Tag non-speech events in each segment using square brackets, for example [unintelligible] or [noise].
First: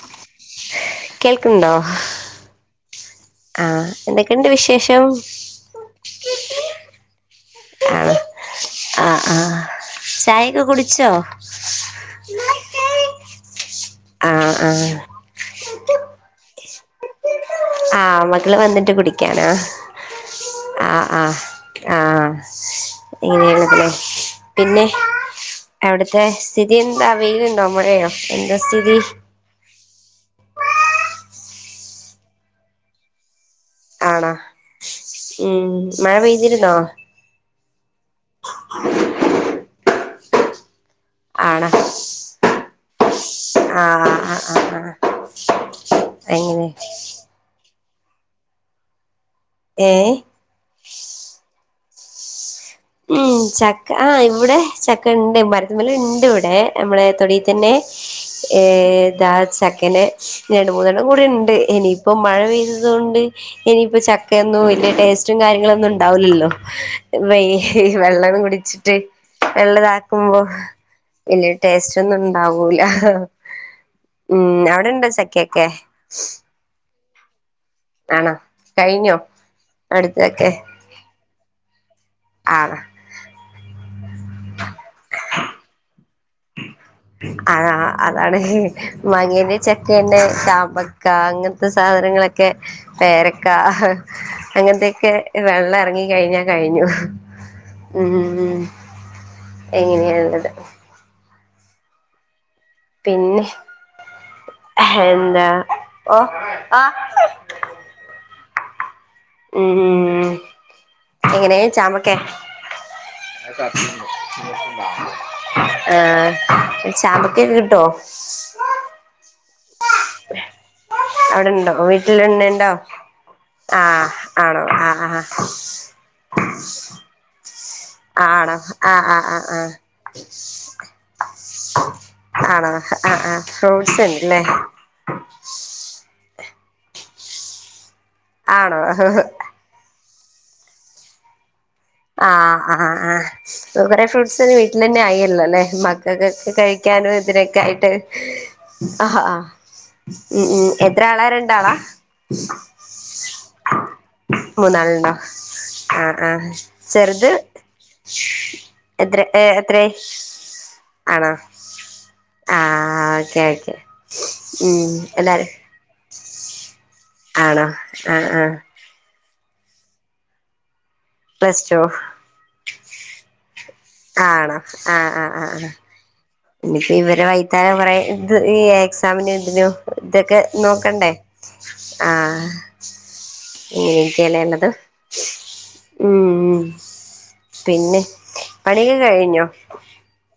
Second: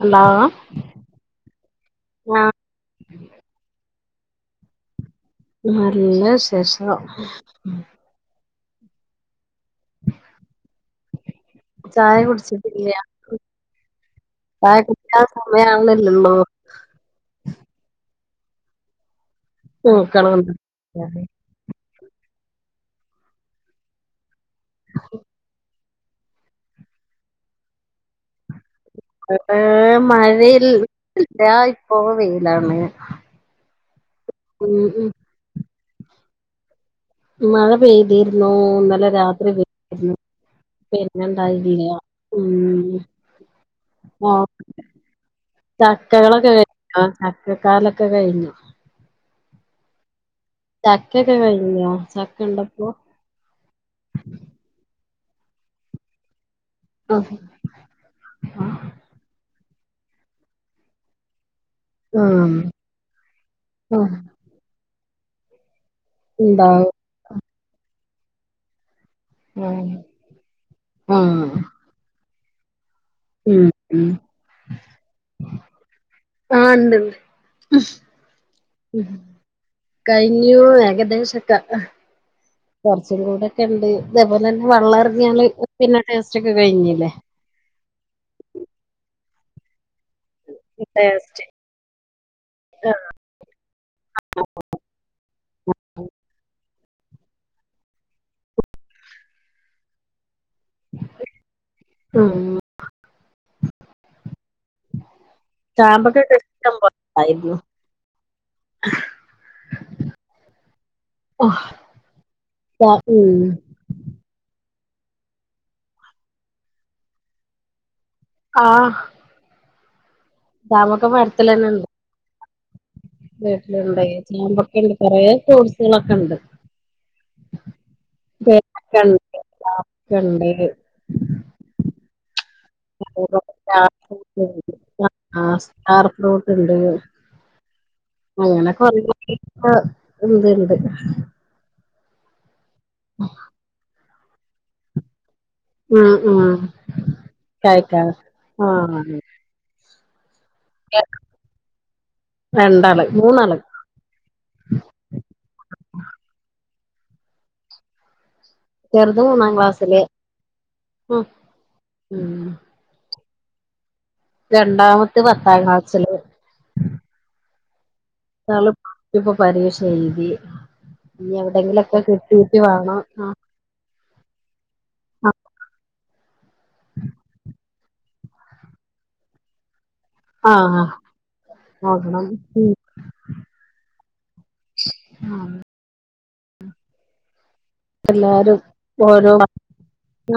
Hello കേൾക്കുന്നുണ്ടോ ആ ആ എന്തക്കെണ്ട് വിശേഷം നല്ല വിശേഷം ആ ആ ചായയൊക്കെ കുടിച്ചോ? ചായ കുട്ച്ചിട്ടില്ല്യാ ആഹ് ചായ ആഹ് കുട്ച്ചണം സമയാവുന്നല്ലൊള്ളൂ ആ മക്കള് വന്ന്ട്ട് കുടിയ്ക്കാനാ നോക്കണം ആ ആ ആ ഇങ്ങനെയുള്ളതിനേ പിന്നെ അവ്ടത്തെ സ്ഥിതി എന്താ വെയിലുണ്ടോ മഴയോ എന്താ സ്ഥിതി ഇവടേ മഴയില്ല ഇപ്പോ വെയിലാണ് ആണോ മ്മ് മ്മ് മ്മ് മഴ പെയ്തിരുന്നോ? മഴ പെയ്തിരുന്നു ഇന്നലെ രാത്രി പെയ്തിരുന്നു ആണോ പിന്നെണ്ടായില്ല മ്മ് ആഹ് ആഹ് ആഹ് ആഹ് അങ്ങനെ ചക്കകാലൊക്കെ കഴിഞ്ഞോ ഏഹ് ചക്കക്കെ കഴിഞ്ഞോ ചക്കണ്ടോ ഇപ്പൊ മ്മ് ചക്ക ആഹ് ഇവിടെ ചക്കണ്ട് മരത്തിമ്മലിണ്ട് ഇവടെ നമ്മളെ ആഹ് തൊടി തന്നെ ആഹ് ഏതാ ചക്കനെ രണ്ട് മൂന്നെണ്ണം കൂടി ഉണ്ട് എനി ഇപ്പൊ മഴ പെയ്തതോണ്ട് ഇനിയിപ്പോ ആഹ് ചക്കയൊന്നും വലിയ ടേസ്റ്റും കാര്യങ്ങളൊന്നുണ്ട ഉണ്ടാവുലല്ലോ ഇണ്ടാവും വെയ് വെള്ളം കുടിച്ചിട്ട് വെള്ളം ആഹ് ഇതാക്കുമ്പോ വല്യ ആഹ് ടേസ്റ്റൊന്നുണ്ടാവൂല ഉം ഉം മ്മ് അവിടെണ്ടോ ചക്കയൊക്കെ ആഹ് ഇണ്ട്ണ്ട് ആണോ കഴിഞ്ഞോ അടുത്തൊക്കെ കഴിഞ്ഞു ഏകദേശൊക്കെ ആഹ് കൊറച്ചും കൂടെക്കെണ്ട് ഇതേപോലെന്നെ വെള്ളറങ്ങിയാല് പിന്നെ ടേസ്റ്റൊക്കെ കഴിഞ്ഞില്ലേ ആഹ് അതാണ് മാങ്ങാന്റെയും ചക്കന്റെയും മ്പക്ക ടേസ്റ്റ് അങ്ങനത്തെ സാധനങ്ങളൊക്കെ ആ പേര രക്ക അങ്ങനത്തെക്കെ വെള്ളറങ്ങി കഴിഞ്ഞാ കഴിഞ്ഞു മ്മ് എങ്ങനെയുള്ളത് മ്മ് പിന്നെ എന്താ ചാമ്പക്കൊക്കെ ഓഹ് ഇഷ്ടം ആഹ് പോലെണ്ടായിരുന്നു മ്മ് എങ്ങനെ ചാമ്പക്കാ ഉം ആഹ് ചാമ്പക്കൊക്കെ കിട്ടോ ആഹ് ചാമ്പക്ക മരത്തിലന്നെ അവിടെണ്ടോ ഇണ്ട് വീട്ടിലന്നെ ഉണ്ടോ ആ വീട്ടിലുണ്ട് ആണോ ചാമ്പൊക്കെ ആ ഉണ്ട് ആ കുറേ ഫ്രൂട്സുകളൊക്കെ ഉണ്ട് ആണോ ആഹ് ആഹ് ആഹ് ആഹ് ചാമ്പക്ക ആണോ ആഹ് ആഹ് ഫ്രൂട്ട്സ് ഉണ്ടല്ലേ ഇണ്ട് ആ സ്റ്റാർ ഫ്രൂട്ട് ഉണ്ട് അങ്ങനെ കുറെ ആണോ ആഹ് ഉണ്ട് ഉണ്ട് ആഹ് ആഹ് ആഹ് കുറെ ഫ്രൂട്ട്സ്ന് വീട്ടിൽ തന്നെ ആയില്ലോ അല്ലെ ഉം മക്കൾക്കൊക്കെ ഉം കഴിക്കാനും ഇതിനൊക്കെ ആയിട്ട് കഴിക്കാതെ ആഹ് ആഹ് മ്മ് മ്മ് എത്ര ആളാ രണ്ടാളാ രണ്ടാള് മൂന്നാള് മൂന്നാളുണ്ടോ ആഹ് ആഹ് ചെറുത് എത്ര ചെറുത് ഏ മൂന്നാം എത്രയായി ക്ലാസ്സില് ഉം ആണോ ഉം ആഹ് ഓക്കെ ഓക്കെ ഉം രണ്ടാമത്തെ എല്ലാരും പത്താം ക്ലാസില് ആണോ ആഹ് ആഹ് പ്പ ഇപ്പോ പരീക്ഷ എഴുതി ഞ്ഞി പ്ലസ് ടു എവിടെങ്കിലൊക്കെ കിട്ടീട്ട് വേണം ആഹ് ആണോ ആഹ് ആഹ് ആഹ് ആഹ് ഇനിയിപ്പ ഇവര് [unintelligible] കൊറെ ഇത് ഈ എക്സാമിനോ ഇതിനും ഇതൊക്കെ ആഹ് ആഹ് നോക്കണ്ടേ നോക്കണം ആഹ് ഉം ഇങ്ങനെക്കലള്ളത് ഉം ഉം പിന്നെ എല്ലാരും ഓരോ കഴിഞ്ഞോ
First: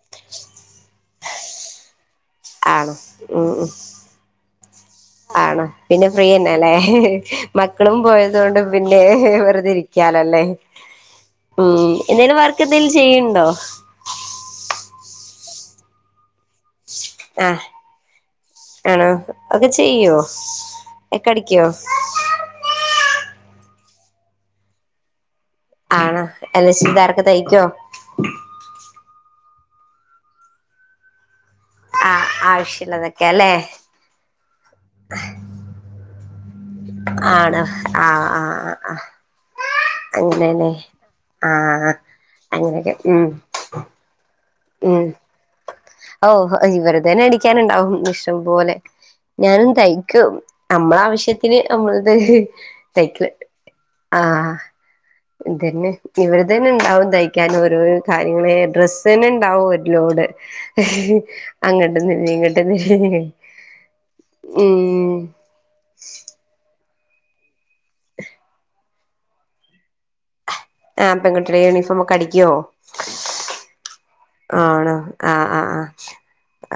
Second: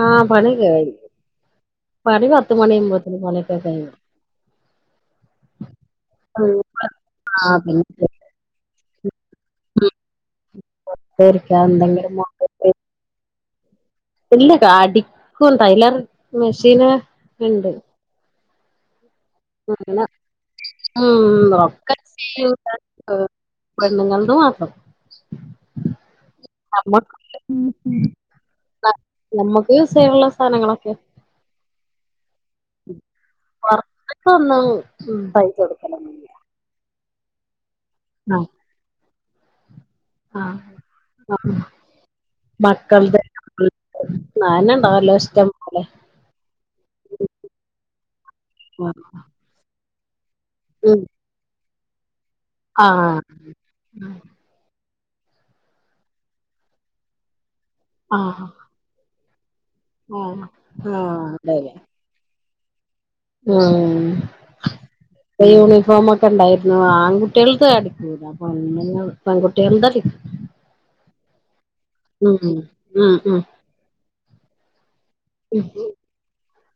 ആഹ് പണിക്കെ കഴിഞ്ഞ് പണി പത്ത് ആണോ മണിയുമ്പോത്തന് ഉം പണിക്ക ഉം കയ്യും ആണോ പിന്നെ ഫ്രീയന്നെ അല്ലേ ആഹ് പിന്നെ മക്കളും പോയത് അതുകൊണ്ട് പിന്നെ വെറുതെ ഇരിക്കാലോല്ലേ വെറുതെ ഇരിക്കാ ഉം എന്തെങ്കിലും എന്തേലും വർ ഈയ് ന്തേലും ചെയ്യണ്ടോ ഇല്ല അടിക്കും ടൈലർ മെഷീനാ ആഹ് ണ്ട് ആണോ [unintelligible] [unintelligible] ഒക്കെ ഉം അടിക്കോ ഒക്കെ ചെയ്യൂല്ല ആഹ് പെണ്ണ്ങ്ങൾത് മാത്രം ആണ അല്ലചുരിദാറൊക്കെ തയ്ക്കോ ആഹ് നമ്മക്ക് യൂസ് ചെയ്യാനുള്ള സാനങ്ങളൊക്കെ ആഹ് ആവശ്യള്ളതൊക്കല്ലേ [unintelligible] ഉം പൈസ കൊടുക്കല ആണോ ആഹ് ആഹ് ആഹ് ആഹ് ആഹ് അങ്ങനെലെ ആഹ് ആഹ് ആഹ് അങ്ങനെക്കെ മക്കൾത് ഉം നാന ഉം ഉണ്ടാവല്ലോ ഇഷ്ടം പോലെ ഓഹ് ഇവരെ തന്നെ അടിക്കാനുണ്ടാവും ഇഷ്ടം പോലെ ഞാനും തയ്ക്കും ഉം നമ്മളാവശ്യത്തിന് നമ്മളത് ആഹ് തൈക്കണുണ്ട് ആഹ് ഇത്ന്നെ ഇവർ തന്നെ ഉണ്ടാവും തയ്ക്കാനും ഓരോരോ ആഹ് കാര്യങ്ങള് ഡ്രസ്സ് തന്നെ ഉണ്ടാവും ലോഡ് ആഹ് ആഹ് അതെല്ലേ അങ്ങോട്ട്ന്നില്ല ഇങ്ങോട്ട്ന്ന് ഉം [unintelligible] യൂണിഫോമൊക്കെ ഉണ്ടായിരുന്നു ആൺകുട്ടികൾത് അടിക്കൂല പെണ്ണുങ്ങൾ പെൺകുട്ടികൾടെ [unintelligible] ആഹ് പെൺകുട്ടിടെ യൂണിഫോമൊക്കെ ഉം അടിക്കുവോ ഉം ഉം ആണോ ആഹ് ആഹ് ഉം ആഹ്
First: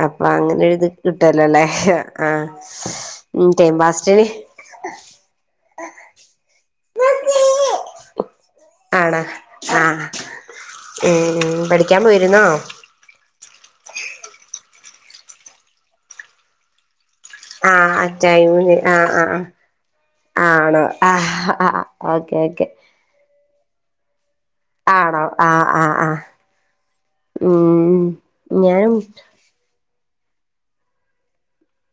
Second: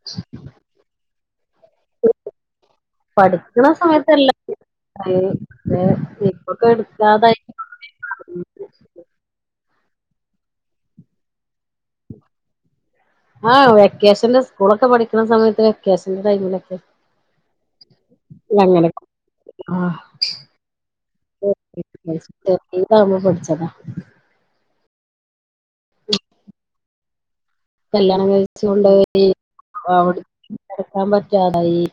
അപ്പൊ അങ്ങനെ എഴുതി കിട്ടുവല്ലോ അല്ലേ ആഹ് ഉം പഠിക്കണ ടൈം പാസ്റ്റിന് സമയത്തെല്ല [unintelligible] ഇപ്പൊക്കെ എടുക്കാതായി ആണോ ആഹ് ഉം പഠിക്കാൻ പോയിരുന്നോ ആഹ് വെക്കേഷന്റെ സ്കൂളൊക്കെ പഠിക്കുന്ന സമയത്ത് വെക്കേഷന്റെ ടൈമിലൊക്കെ ആഹ് ആഹ് ടൈമില് അങ്ങനെ ആഹ് ആഹ് ആ ആണോ ആഹ് ഓക്കെ ഓക്കെ [unintelligible] പഠിച്ചതാ ആണോ ആഹ് ആഹ് ആഹ് ഉം കല്യാണം കയിച്ച് ഞാനും കൊണ്ടോയി അവ്ട്ന്ന് പഠിക്കാൻ പറ്റാതായി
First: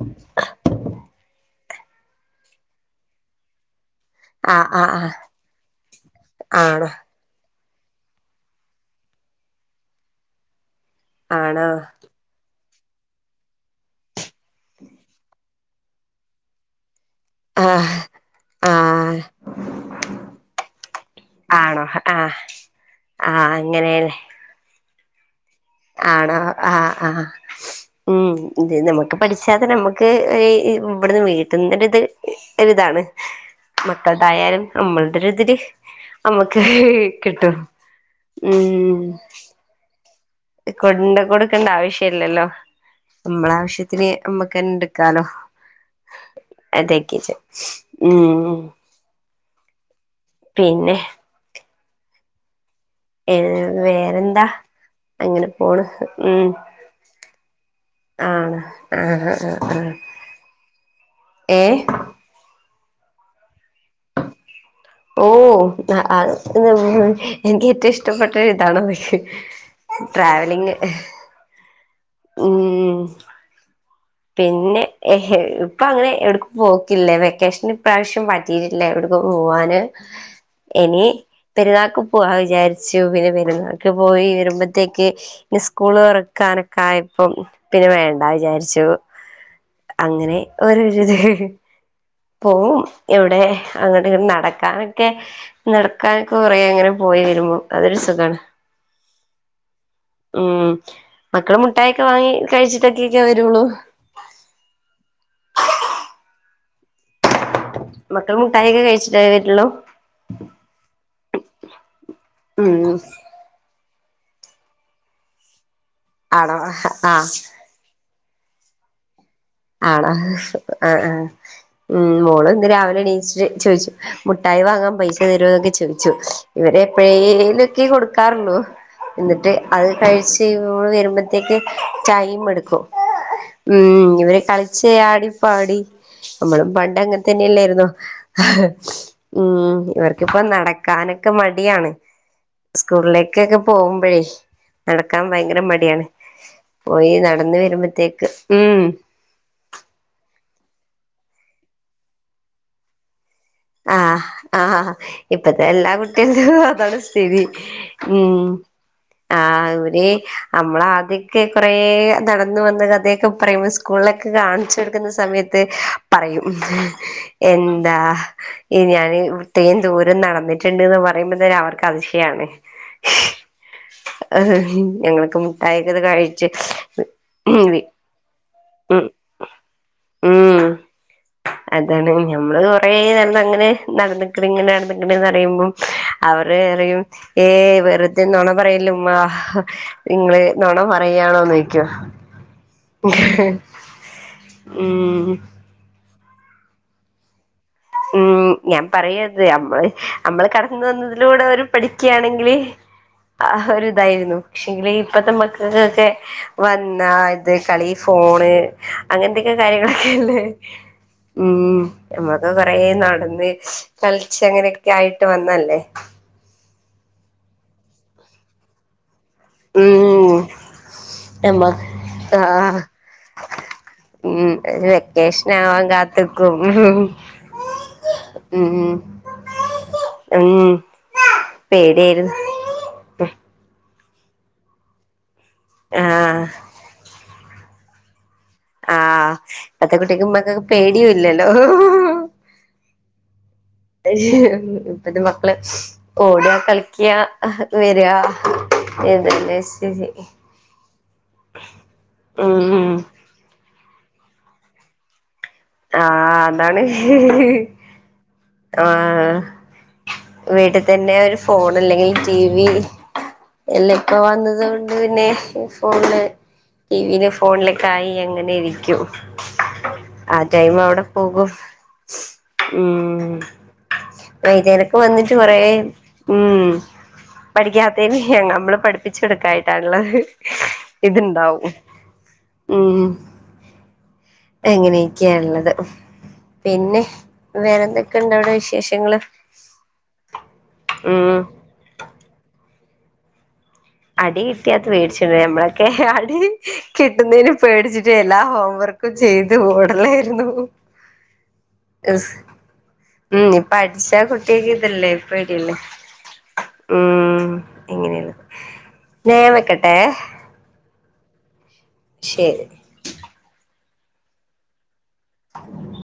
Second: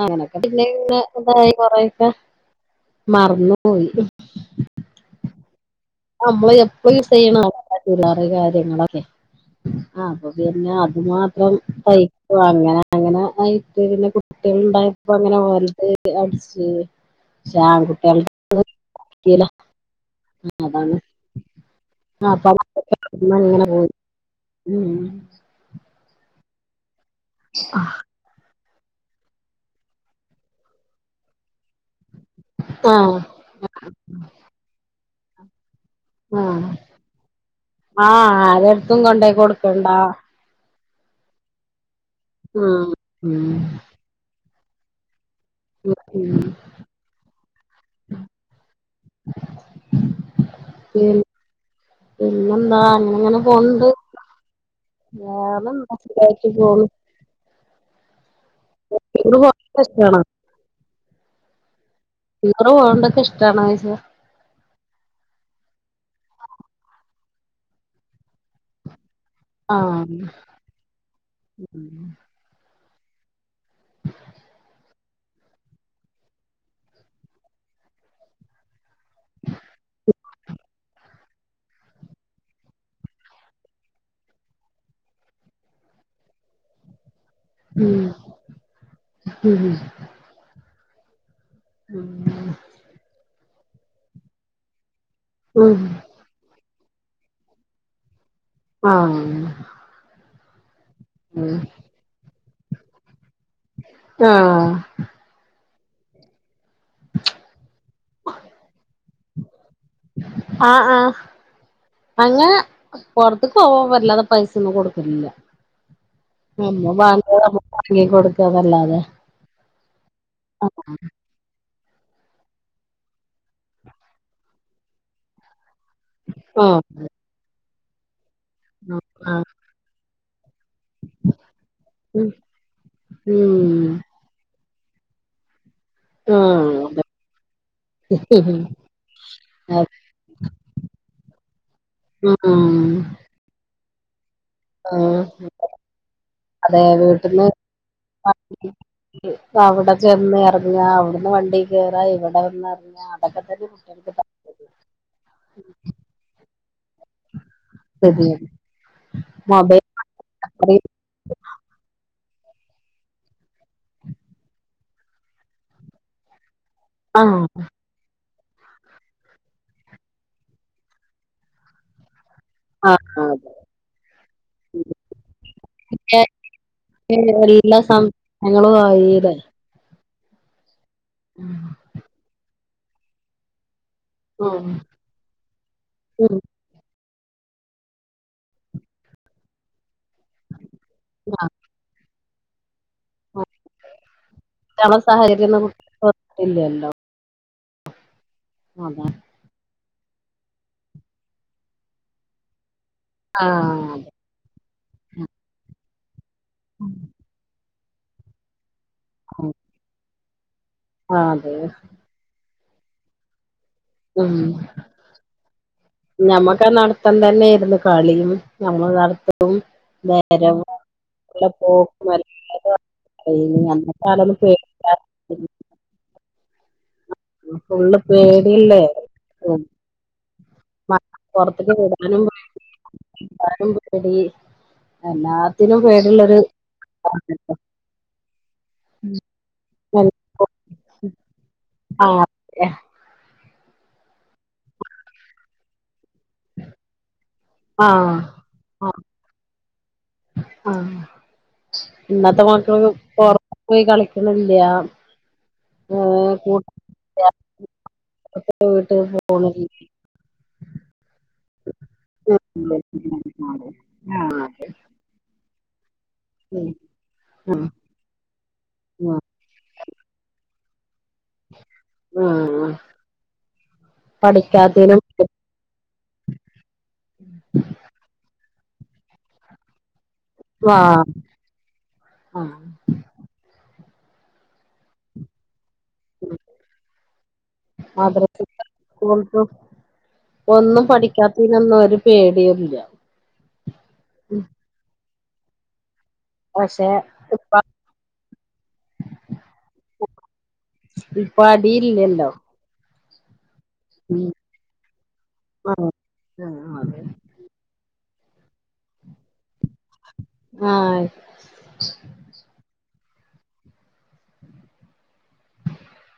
അങ്ങനൊക്കെ പിന്നെങ്ങനെ എന്തായി കൊറെയൊക്കെ മറന്ന് പോയി ആഹ് ആഹ് അമ്മള് എപ്പ ആണോ യൂസെയ്യ്ണ [unintelligible] ചെല കാര്യങ്ങളൊക്കെ ആഹ് അപ്പ പിന്നെ അത് മാത്രം ആണോ തൈ ഓഹ് അങ്ങനെ അങ്ങനെ ആയിട്ട് പിന്നെ കുട്ടികളുണ്ടായപ്പങ്ങനെ ഓൽത് അട്ച്ച് പക്ഷേ ആഹ് ആൺകുട്ട്യൾത് ആഹ് പറ്റീല അതാണ് ആണോ ആഹ് ആഹ് അപ്പ [unintelligible] ന്നങ്ങനെ പോയി അങ്ങനെയല്ലേ ഉം ഉം ആണോ ആഹ് ആഹ് ഉം ഇത് നമക്ക് പഠിച്ചാത് നമക്ക് ഒര് ഇവ്ട്ന്ന് വീട്ട്ന്നൊര്ത് ഒര്താണ് ആഹ് മക്കൾതായാലും നമ്മൾതൊര്തിര് അമ്മക്ക് ആഹ് കിട്ടും ഉം കണ്ടാ കൊണ്ട് കൊട്ക്കണ്ട ആവശ്യല്ലല്ലോ ഉം ഉം നമ്മളാവശ്യത്തിന് നമ്മക്കെന്നെട്ക്കാലോ ഉം ഉം അതേ കിച്ച് ഉം പിന്നെ പി പിന്നെന്താ അങ്ങനെ ഏഹ് വേറെന്താ അങ്ങനെ പോണ് വേറെന്താ സുഖായിട്ട് ഉം പോണ് ആണ് ആഹ് ടൂറ് ആഹ് അഹ് പോണതൊക്കെ അഹ് ഇഷ്ടാണോ ഏഹ് ടീച്ചറ് വേണ്ടൊക്കെഷ്ടാണോയ്ച്ച ഓഹ് അ അത് എനിക്കേറ്റവും ഇഷ്ടപ്പെട്ടത് ഇതാണ് പക്ഷെ ആഹ് ഉം ഉം പിന്നെ ഇപ്പങ്ങനെ എവ്ട്ക്കും പോക്കില്ല വെക്കേഷന് ഇപ്പ്രാവശ്യം പറ്റീട്ടില്ല എവ്ട്ക്കും പോവാന് എനി പെര്ന്നാക്ക് പോവാ വിചാര്ച്ചു പിന്നെ പെര്ന്നാക്ക് പോയി വരുമ്പത്തേക്ക് പിന്നെ സ്കൂള് തൊറക്കാനൊക്കായപ്പം പിന്നെ വേണ്ട വിചാര്ച്ചു ഉം അങ്ങനെ ഓരോരത് ഉം പോവും എവ്ടെ അങ്ങണ്ട്ങ്ങനെ നടക്കാനൊക്കെ ഉം നട്ക്കാൻ കൊറേ അങ്ങനെ പോയി വരുമ്പൊ അതൊര് സുഖാണ് ആഹ് ഉം ഉം മക്കള് മുട്ടായൊക്കെ വാങ്ങി കഴിച്ചിട്ടൊക്കൊക്കെ വരൊള്ളൂ ആഹ് മക്കള് മുട്ടായൊക്കെ കയിച്ചിട്ടേ വരൊള്ളൂ ആഹ് ആഹ് അങ്ങനെ പൊർത്ത്ക്കോവാൻ വല്ലാതെ പൈസൊന്നും കൊട്ക്കലില്ല ആണോ ആഹ് നമ്മ വാങ്ങിയേത് നമ്മ വാങ്ങി കൊട്ക്കാന്നല്ലാതെ ആണ ആഹ് ആഹ് ഉം മോള് ഇന്ന് രാവിലെ എണീച്ചിട്ട് ചോയ്ച്ച് മുഠായി വാങ്ങാൻ പൈസ തരോന്നൊക്കെ ചോയ് ച്ചു ആഹ് ഇവര് ആഹ് എപ്പോഴേലൊക്കെ കൊട്ക്കാറുള്ളൂ എന്നിട്ട് അത് കഴിച്ച് ഇവള് വരുമ്പത്തേക്ക് ഉം ടൈമെട്ക്കും ഉം ഇവര് കളിച്ച് ആടിപ്പാടി നമ്മളും ആഹ് പണ്ടങ്ങൻ തന്നല്ലേര്ന്നോ ഉം ഇവർക്കിപ്പം നടക്കാനൊക്കെ മടിയാണ് ഉം സ്കൂളിലേക്കൊക്കെ പോകുമ്പഴേ ആഹ് നടക്കാൻ ഭയ്ങ്കര മടിയാണ് അതെ പോയി നടന്ന് വരുമ്പത്തേക്ക് ഉം അവടെ ചെന്നെർങ്ങ അവ്ട്ന്ന് വണ്ടി കേറാ ഇവടെ വന്നെർങ്ങ ആഹ് അതൊക്കെ തന്നെ കുട്ടികൾക്ക്പ്പ ആഹ ഇപ്പത്തെ എല്ലാ കുട്ടികളും അതാണ് സ്ഥിതി ഉം സ്ഥിതിയാണ് ആഹ് മൊബൈൽ ഇവിടേം അത്രയും നമ്മളാതി ഒക്കെ കൊറെ നടന്ന് വന്ന കഥയൊക്കെ പറയുമ്പോ സ്കൂളിലൊക്കെ കാണിച്ചു കൊടുക്കുന്ന സമയത്ത് പറയും ആഹ് എന്താ ഈ ഞാൻ ഇത്രയും ദൂരം നടന്നിട്ടുണ്ട്ന്ന് പറയുമ്പോ തന്നേ അവർക്ക് അതിശയാണ് ആഹ ആഹ ഞങ്ങളൊക്ക മുഠായികൾ അതെ കഴിച്ച് ഞങ്ങള് വാ ഉം [unintelligible] ലെ ഉം അതാണ് ഞമ്മള് കൊറെ നടന്നങ്ങനെ ഉം നടന്നക്കണങ്ങനെ നടന്നക്കണന്ന് പറയുമ്പം ഉം അവര് റെയും ഏയ് വെറുതെന്നോണ പറയല്ലേ ഉമ്മാ നിങ്ങള് നൊണ ആഹ് പറയാണോനൊയികും [unintelligible] ആഹ് ഞാൻ അതാ പറയാത് മ്മള് നമ്മള് കടന്ന വന്നതിലൂടെ ഓര് പഠിക്കയാണെങ്കില് ആഹ ആഹ് ഒരു അതെ ഇതായിരുന്നു പക്ഷെങ്കില് ഇപ്പഴത്തെ മക്കൾക്കൊക്കെ വന്നാ ഇത് കളി ഫോണ് ആഹ് അങ്ങനത്തെക്കെ കാര്യങ്ങളൊക്കല്ലേ അതെ ആഹ് അപ്പൊ കൊറെ നടന്ന് കളിച്ച് അങ്ങനെയൊക്കെ ആയിട്ട് വന്നല്ലേ ഞമ്മക്ക് ആഹ നടത്തം തന്നൊയിരുന്നു കളിയും ഞമ്മൾ നടത്തവും ഉം നേരവും [unintelligible] നമ്മ പോക്കും വരവും ആഹ് ഉം [unintelligible] ഒരു വെക്കേഷൻ ആവാൻ കാത്ക്കും ഉം ഫുള്ള് പേടില്ലേ ഉം മ പൊറത്ക്ക് വിടാനും പേടിയായിരുന്നു പേടി [unintelligible] പേടി എല്ലാത്തിനും പേടിള്ളൊരു ആഹ് [unintelligible] ആഹ് ഇപത്തെ ആഹ് കുട്ടിക്ക് മക്കൊക്കെ പേടിയുംല്ലല്ലോ ആഹ ഇപ്പത്തെ മക്കള് ഓടാ കളിക്കാ ആഹ് വരാ ഏതാല്ലാ ശരി ആഹ ഇന്നത്തെ ഉം മക്കള്പൊറത് പോയി കളിക്കണില്ല ഏഹ് ആഹ അതാണ് [unintelligible] ആഹ് ഫോൺ ടിവി വീട്ടിൽ തന്നെ ഒരു ഫോൺ അല്ലെങ്കിൽ ടി വി ഇല്ലെപ്പോ ആഹ് അതെ വന്നതൊണ്ട് അഹ പിന്നെ ഫോണ് ടിവി ഉം ഫോണിലൊക്കെ ആയി അങ്ങനെ ഇരിക്കും ആഹ് ആഹ ടൈം എവിടെ പോകും ആഹ് ആഹ് ആഹ് വൈദ്യേരൊക്കെ പഠിക്കാത്തേനും വന്നിട്ട് കൊറെ ആഹ് പഠിക്കാത്തന് നമ്മള് പഠിപ്പിച്ചെടുക്കായിട്ടാള്ളത് ആഹ് ഇത്ണ്ടാവും ആഹ് ഉം എങ്ങനെയും ക്കാ ള്ളത് പിന്നെ വേറെ എന്തൊക്കെയണ്ട് മദ്രസ അവിടെ വിശേഷങ്ങള് സ്കൂൾക്കും ഒന്നും ഉം പഠിക്കാത്തീനൊന്നും ഒരു പേടിയില്ല അടി കിട്ടിയാത് വേടിച്ചിണ്ട് മ്മളൊക്കെ അടി പക്ഷെ കിട്ടുന്നതിന് ഇപ്പ പേടിച്ചിട്ട് എല്ലാ ഹോം വർക്കും ചെയ്തു ഓടലായിരുന്നു പ്പടിയില്ലല്ലോ ആഹ് ഇപ്പ അടിച്ച കുട്ടിയക്ക് ഇതല്ലേ പേടിയല്ലേ ആഹ് ആഹ് അതെ ആഹ് എങ്ങനെയെന്നു ന്നാ ഞാവെക്കട്ടെ ആഹ ശരി [inaudible]